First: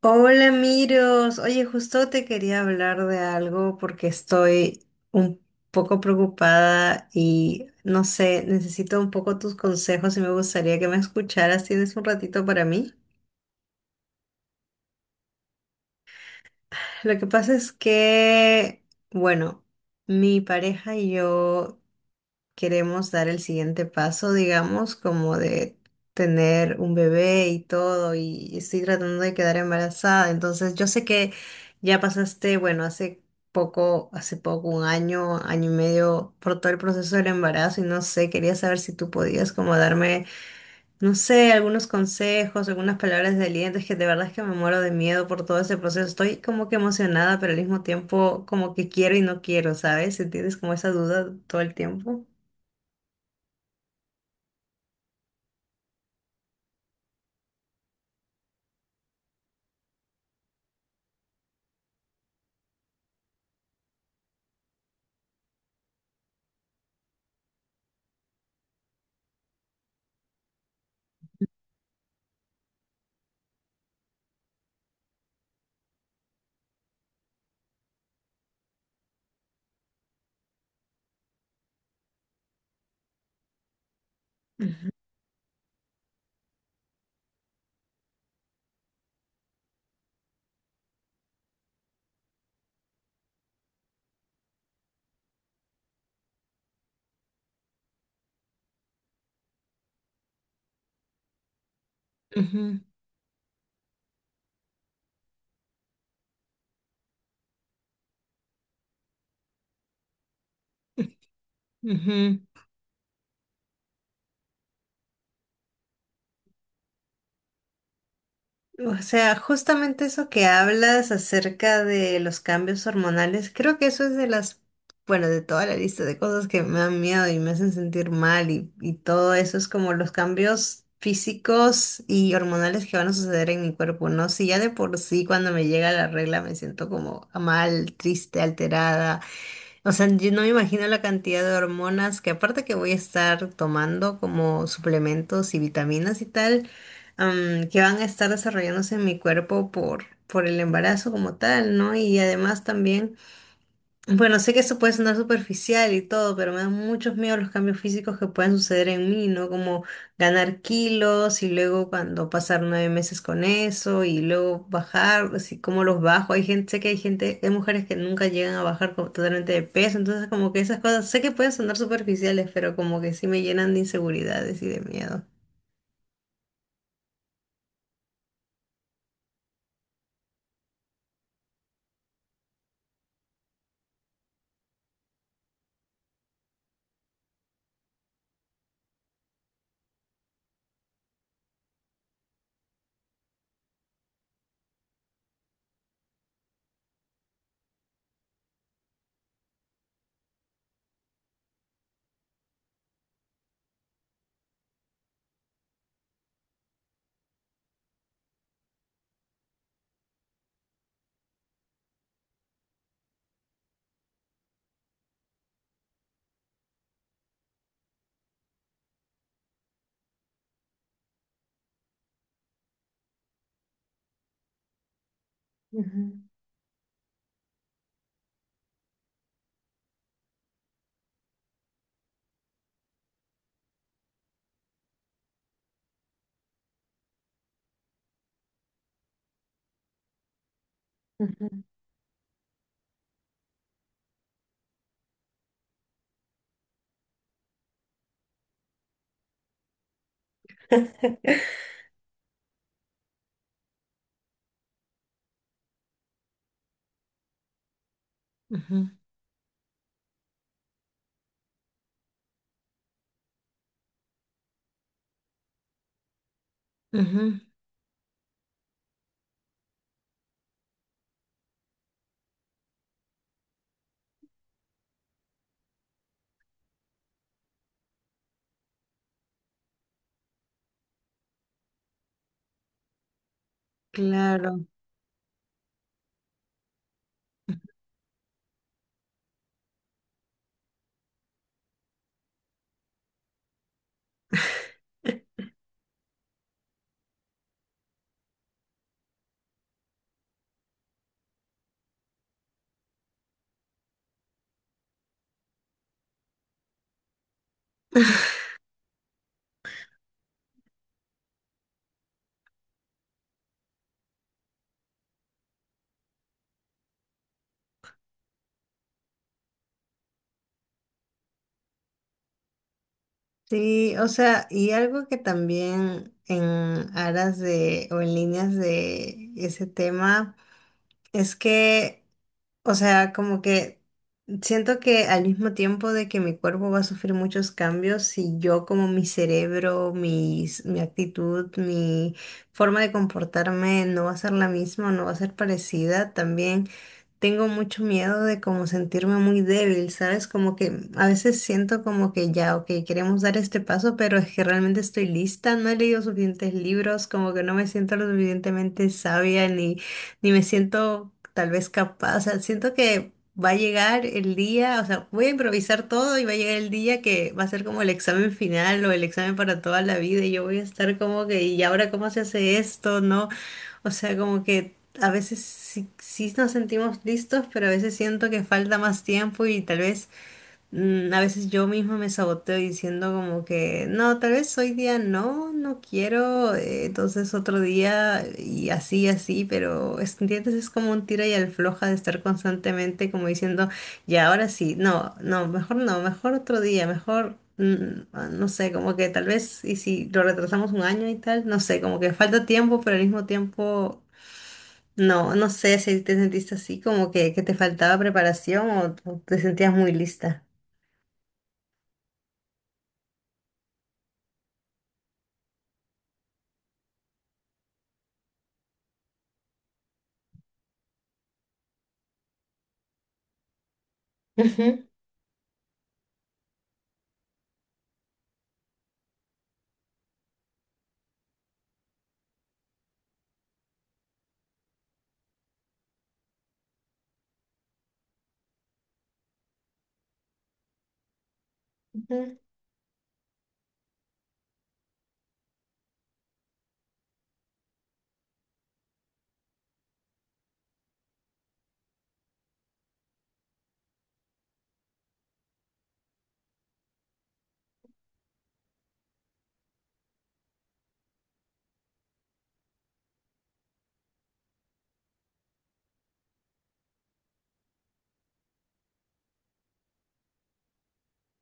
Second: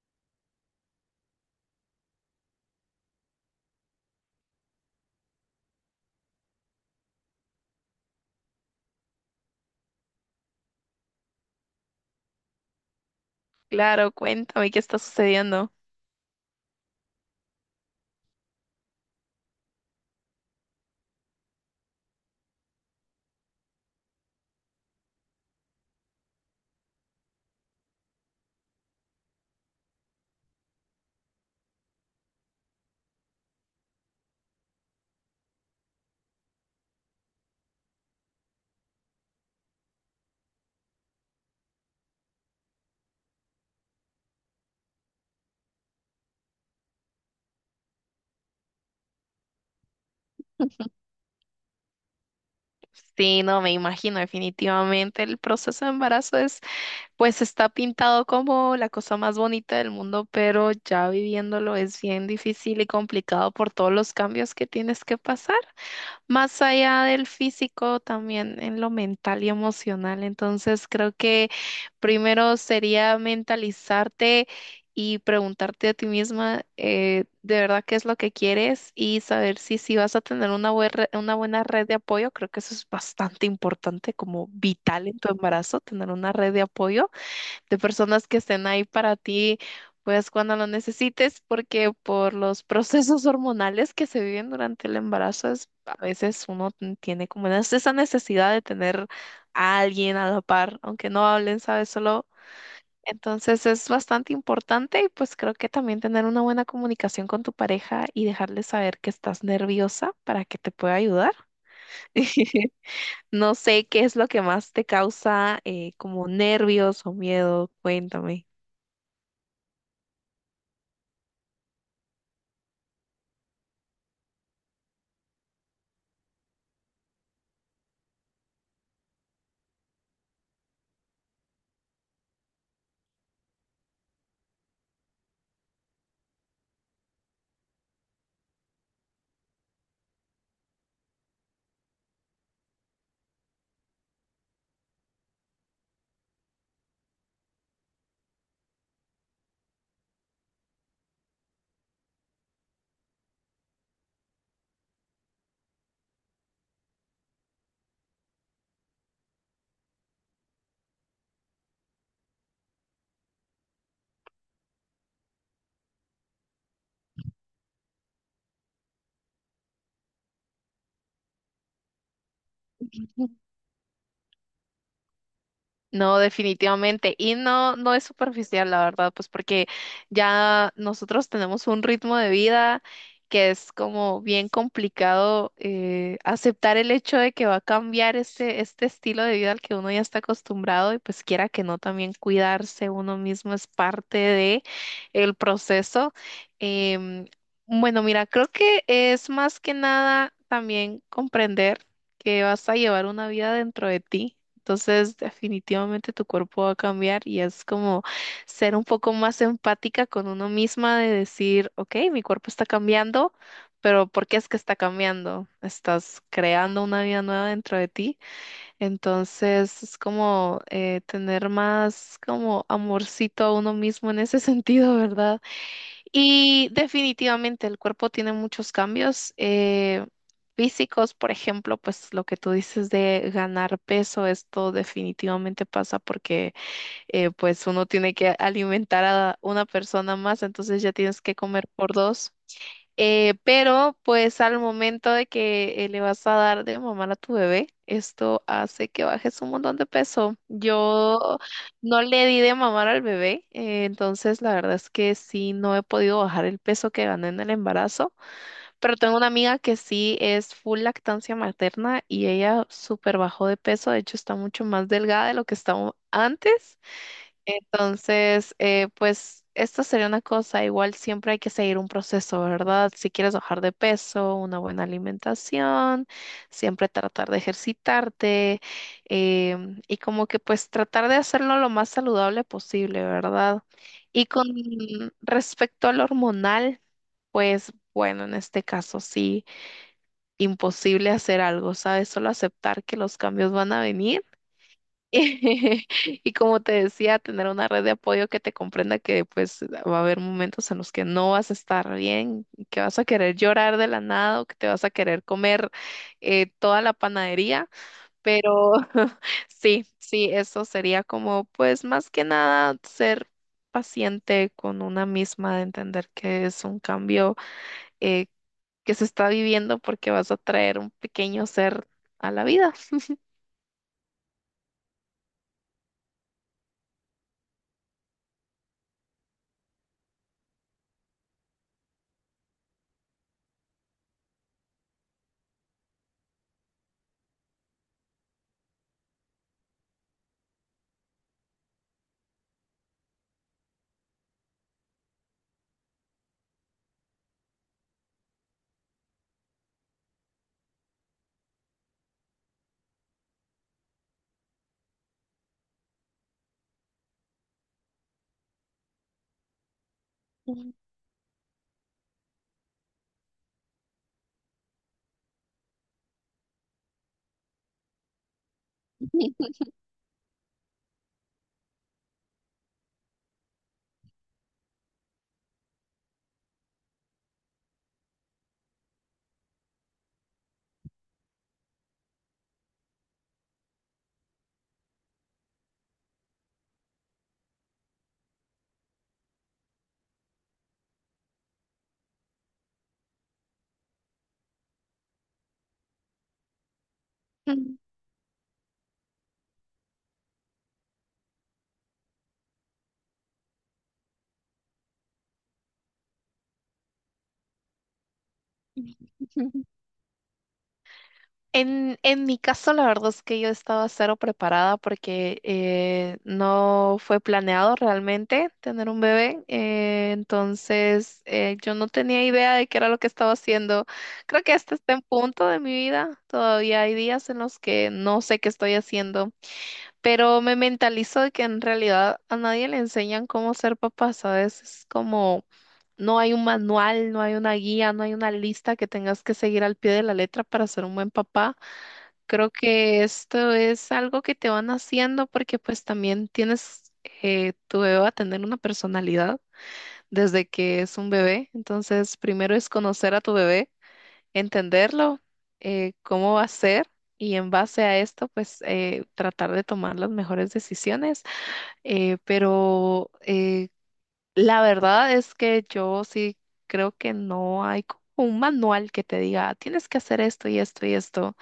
Hola, Miros. Oye, justo te quería hablar de algo porque estoy un poco preocupada y no sé, necesito un poco tus consejos y me gustaría que me escucharas. ¿Tienes un ratito para mí? Claro, cuéntame qué está sucediendo. Lo que pasa es que, bueno, mi pareja y yo queremos dar el siguiente paso, digamos, como de tener un bebé y todo, y estoy tratando de quedar embarazada. Entonces, yo sé que ya pasaste, bueno, hace poco, un año, año y medio, por todo el proceso del embarazo, y no sé, quería saber si tú podías como darme, no sé, algunos consejos, algunas palabras de aliento, es que de verdad es que me muero de miedo por todo ese proceso. Estoy como que emocionada, pero al mismo tiempo como que quiero y no quiero, ¿sabes? ¿Tienes como esa duda todo el tiempo? Sí, no, me imagino, definitivamente el proceso de embarazo es, pues está pintado como la cosa más bonita del mundo, pero ya viviéndolo es bien difícil y complicado por todos los cambios que tienes que pasar. Más allá del físico, también en lo mental y emocional. Entonces, creo que primero sería mentalizarte y preguntarte a ti misma, de verdad qué es lo que quieres y saber si vas a tener una, una buena red de apoyo. Creo que eso es bastante importante, como vital en tu embarazo, tener una red de apoyo de personas que estén ahí para ti, pues cuando lo necesites, porque por los procesos hormonales que se viven durante el embarazo, a veces uno tiene como esa necesidad de tener a alguien a la par, aunque no hablen, ¿sabes? Solo... Ujú, Entonces es bastante importante y pues creo que también tener una buena comunicación con tu pareja y dejarle saber que estás nerviosa para que te pueda ayudar. ujú. No sé qué es lo que más te causa, como nervios o miedo, cuéntame. O sea, justamente eso que hablas acerca de los cambios hormonales, creo que eso es de las, bueno, de toda la lista de cosas que me dan miedo y me hacen sentir mal y todo eso es como los cambios físicos y hormonales que van a suceder en mi cuerpo, ¿no? Si ya de por sí cuando me llega la regla me siento como mal, triste, alterada. O sea, yo no me imagino la cantidad de hormonas que aparte que voy a estar tomando como suplementos y vitaminas y tal, que van a estar desarrollándose en mi cuerpo por el embarazo como tal, ¿no? Y además también... Bueno, sé que eso puede sonar superficial y todo, pero me dan muchos miedos los cambios físicos que pueden suceder en mí, ¿no? Como ganar kilos y luego cuando pasar 9 meses con eso y luego bajar, así como los bajo. Hay gente, sé que hay gente, hay mujeres que nunca llegan a bajar como totalmente de peso, entonces como que esas cosas, sé que pueden sonar superficiales, pero como que sí me llenan de inseguridades y de miedo. No, definitivamente. Y no, no es superficial, la verdad, pues porque ya nosotros tenemos un ritmo de vida que es como bien complicado, aceptar el hecho de que va a cambiar este estilo de vida al que uno ya está acostumbrado, y pues quiera que no, también cuidarse uno mismo es parte de el proceso. Em, bueno, mira, creo que es más que nada también comprender que vas a llevar una vida dentro de ti. Entonces, definitivamente tu cuerpo va a cambiar y es como ser un poco más empática con uno misma de decir, ok, mi cuerpo está cambiando, pero ¿por qué es que está cambiando? Estás creando una vida nueva dentro de ti. Entonces, es como, tener más como amorcito a uno mismo en ese sentido, ¿verdad? Ujú, Y definitivamente el cuerpo tiene muchos cambios, físicos, por ejemplo, pues lo que tú dices de ganar peso, esto definitivamente pasa porque, pues uno tiene que alimentar a una persona más, entonces ya tienes que ujú. comer por dos. Pero pues al momento de que, le vas a dar de mamar a tu bebé, esto hace que bajes un montón de peso. Yo no le di de mamar al bebé, entonces la verdad es que sí, no he podido bajar el peso que gané en el embarazo, Ujú, pero tengo una amiga que sí es full lactancia materna y ella súper bajó de peso, de hecho está mucho más delgada de lo que estaba antes. ujú, Entonces, pues esta sería una cosa, igual siempre hay que seguir un proceso, ¿verdad? Si quieres bajar de peso, una buena alimentación, siempre tratar de ejercitarte, y como que pues tratar de hacerlo lo más saludable posible, ¿verdad? Y con claro. respecto al hormonal, pues bueno, en este caso sí, imposible hacer algo, ¿sabes? Solo aceptar que los cambios van a venir. Y como te decía, tener una red de apoyo que te comprenda, que pues va a haber momentos en los que no vas a estar bien, que vas a querer llorar de la nada o que te vas a querer comer, toda la panadería, pero sí, sí, eso sería como pues más que nada ser paciente con una misma, de entender que es un cambio, eh, que se está viviendo porque vas a traer un pequeño ser a la vida. Sí, o sea, y algo que también en aras de o en líneas de ese tema es que, o sea, como que siento que al mismo tiempo de que mi cuerpo va a sufrir muchos cambios, si yo como mi cerebro, mi actitud, mi forma de comportarme no va a ser la misma, no va a ser parecida, también tengo mucho miedo de como sentirme muy débil, ¿sabes? Como que a veces siento como que ya, ok, queremos dar este paso, pero es que realmente estoy lista, no he leído suficientes libros, como que no me siento lo suficientemente sabia ni me siento tal vez capaz, o sea, siento que va a llegar el día, o sea, voy a improvisar todo y va a llegar el día que va a ser como el examen final o el examen para toda la vida y yo voy a estar como que, ¿y ahora cómo se hace esto? ¿No? O sea, como que a veces sí, sí nos sentimos listos, pero a veces siento que falta más tiempo y tal vez a veces yo misma me saboteo diciendo como que no, tal vez hoy día no, no quiero, entonces otro día y así, así, pero ¿entiendes? Es como un tira y afloja de estar constantemente como diciendo ya, ahora sí, no, no, mejor no, mejor otro día, Ujú. No sé, como que tal vez, y si lo retrasamos un año y tal, no sé, como que falta tiempo, pero al mismo tiempo no sé si te sentiste así como que te faltaba preparación o te sentías muy lista. En mi caso, la verdad es que yo estaba cero preparada porque, no fue planeado realmente tener un bebé. Entonces, yo no tenía idea de qué era lo que estaba haciendo. Creo que este Ujú, está en punto de mi vida. Todavía hay días en los que no sé qué estoy haciendo, pero me mentalizo de que en realidad a nadie le enseñan cómo ser papá, ¿sabes? Es como... No hay un manual, no hay una guía, no hay una lista que tengas que seguir al pie de la letra para ser un buen papá. ujú, Creo que esto es algo que te van haciendo porque pues también tienes, tu bebé va a tener una personalidad desde que es un bebé. Entonces, primero es conocer a tu bebé, entenderlo, cómo va a ser, y en base a esto pues, tratar de tomar las mejores decisiones. Pero la verdad es que yo sí creo que no hay como un manual que te diga, tienes que hacer esto y esto y esto.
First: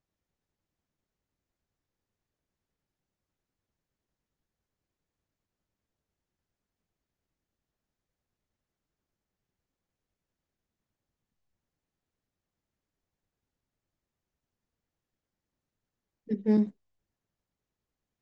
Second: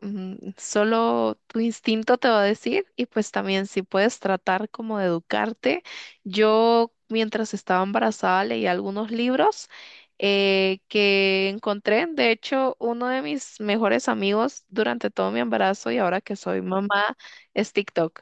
Solo tu instinto te va a decir, y pues también si puedes tratar como de educarte. Yo mientras estaba embarazada leí algunos libros, que encontré. De hecho, uno de mis mejores amigos durante todo mi embarazo y ahora que soy ujú, mamá es TikTok.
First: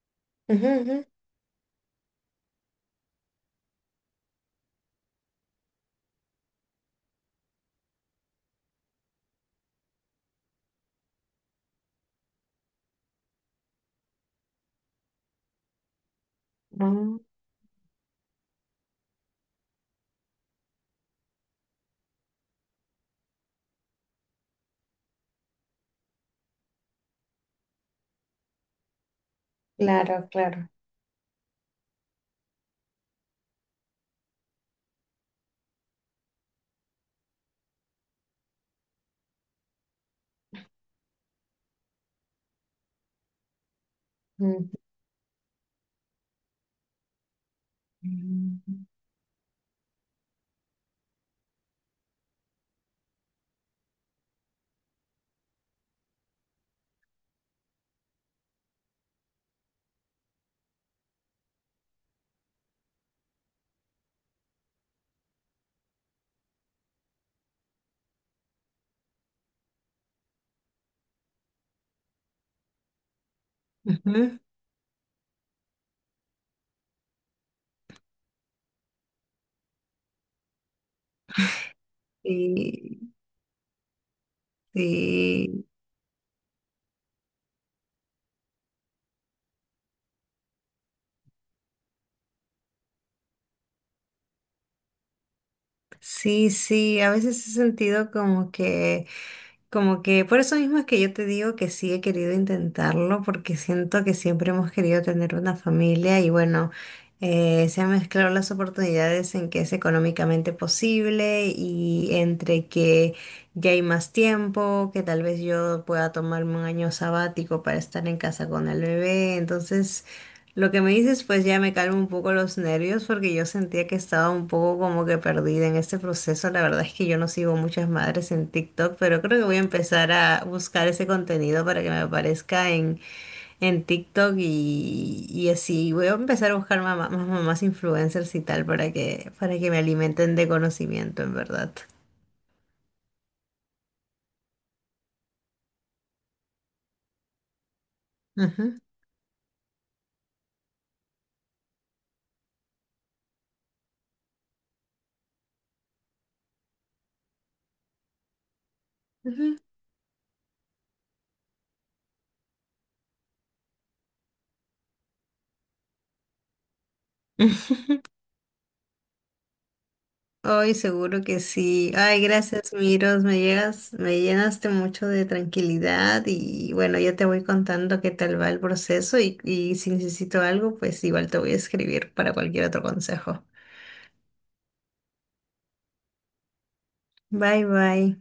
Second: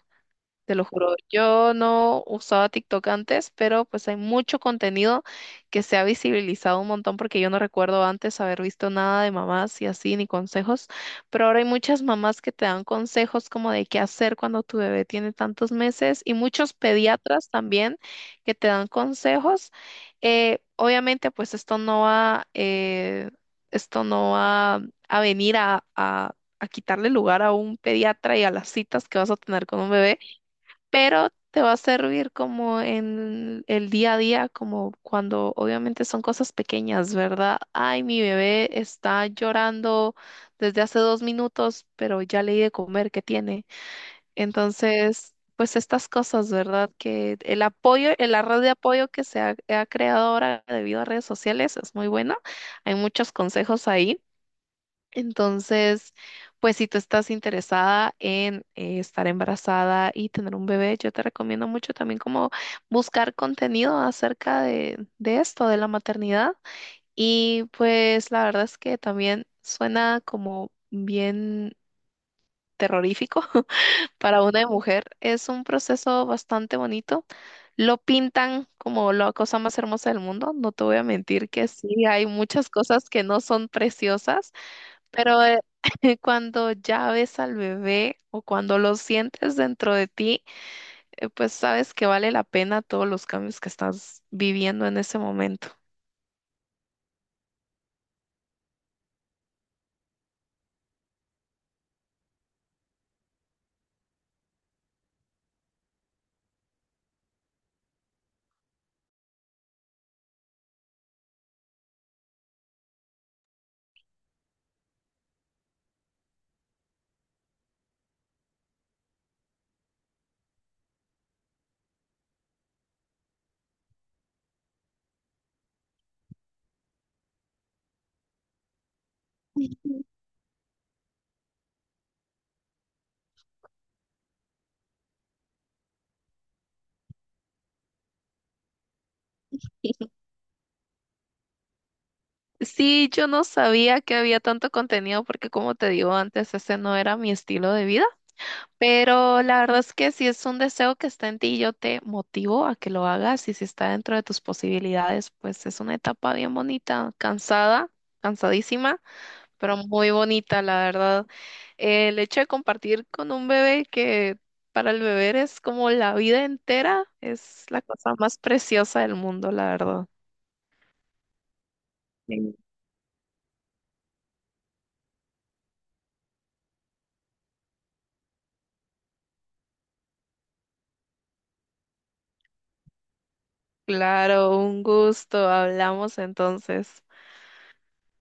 ujú, Te lo ujú. juro, yo no usaba TikTok antes, pero pues hay mucho contenido que se ha visibilizado un montón, porque yo no recuerdo antes haber visto nada de mamás y así, ni consejos, pero ahora hay muchas mamás que te dan consejos como de qué hacer cuando tu bebé tiene tantos meses, y muchos Ah, pediatras también que te dan consejos. Obviamente pues esto no va, esto no va a venir a... a quitarle lugar a un pediatra y a las citas que vas a tener con un bebé, claro, claro. pero te va a servir como en el día a día, como cuando obviamente son cosas pequeñas, ¿verdad? Ay, mi bebé está llorando desde hace dos minutos, pero ya le di de comer, ¿qué tiene? Ujú. Entonces, pues estas cosas, ¿verdad? Que el apoyo, la red de apoyo que se ha creado ahora debido a redes sociales es muy buena. Hay muchos consejos ahí. Entonces, pues si tú estás interesada en, estar embarazada y tener un bebé, yo te recomiendo mucho también como buscar contenido acerca de esto, de la maternidad. Y pues la verdad es que también suena como bien terrorífico Ujú. para una mujer. Es un proceso bastante bonito. Lo pintan como la cosa más hermosa del mundo. No te voy a mentir que sí, hay muchas cosas Y, que no son preciosas, pero y cuando ya ves al bebé o cuando lo sientes dentro de ti, pues sabes que vale la pena todos los cambios que estás viviendo en ese momento. sí, sí, a veces he sentido como que... Como que por eso mismo es que yo te digo que sí he querido intentarlo, porque siento que siempre hemos querido tener una familia y bueno, se han mezclado las oportunidades en que es económicamente posible y entre que ya hay más tiempo, que tal vez yo pueda tomarme un año sabático para estar en casa con el bebé. Entonces, lo que me dices, pues ya me calmo un poco los nervios porque yo sentía que estaba un poco como que perdida en este proceso. La verdad es que yo no sigo muchas madres en TikTok, pero creo que voy a empezar a buscar ese contenido para que me aparezca en TikTok y así. Voy a empezar a buscar más mamás influencers y tal para para que me alimenten de conocimiento, en verdad. Sí, yo no sabía que había tanto contenido, porque como te digo antes, ese no era mi estilo de vida, Ujú. pero la verdad es que si es un deseo que está en ti, yo te motivo a que lo hagas, y si está dentro de tus posibilidades, pues es una etapa bien bonita, cansada, cansadísima, Ujú. pero muy bonita, la verdad. El hecho de compartir con un bebé que para el bebé es como la vida entera, es la cosa más preciosa del mundo, la verdad. Ay, seguro que sí. Ay, gracias, Miros. Me llegas, me llenaste mucho de tranquilidad y bueno, ya te voy contando qué tal va el proceso y si necesito algo, pues igual te voy a escribir para cualquier otro consejo. Claro, un gusto. Hablamos entonces. Bye, bye.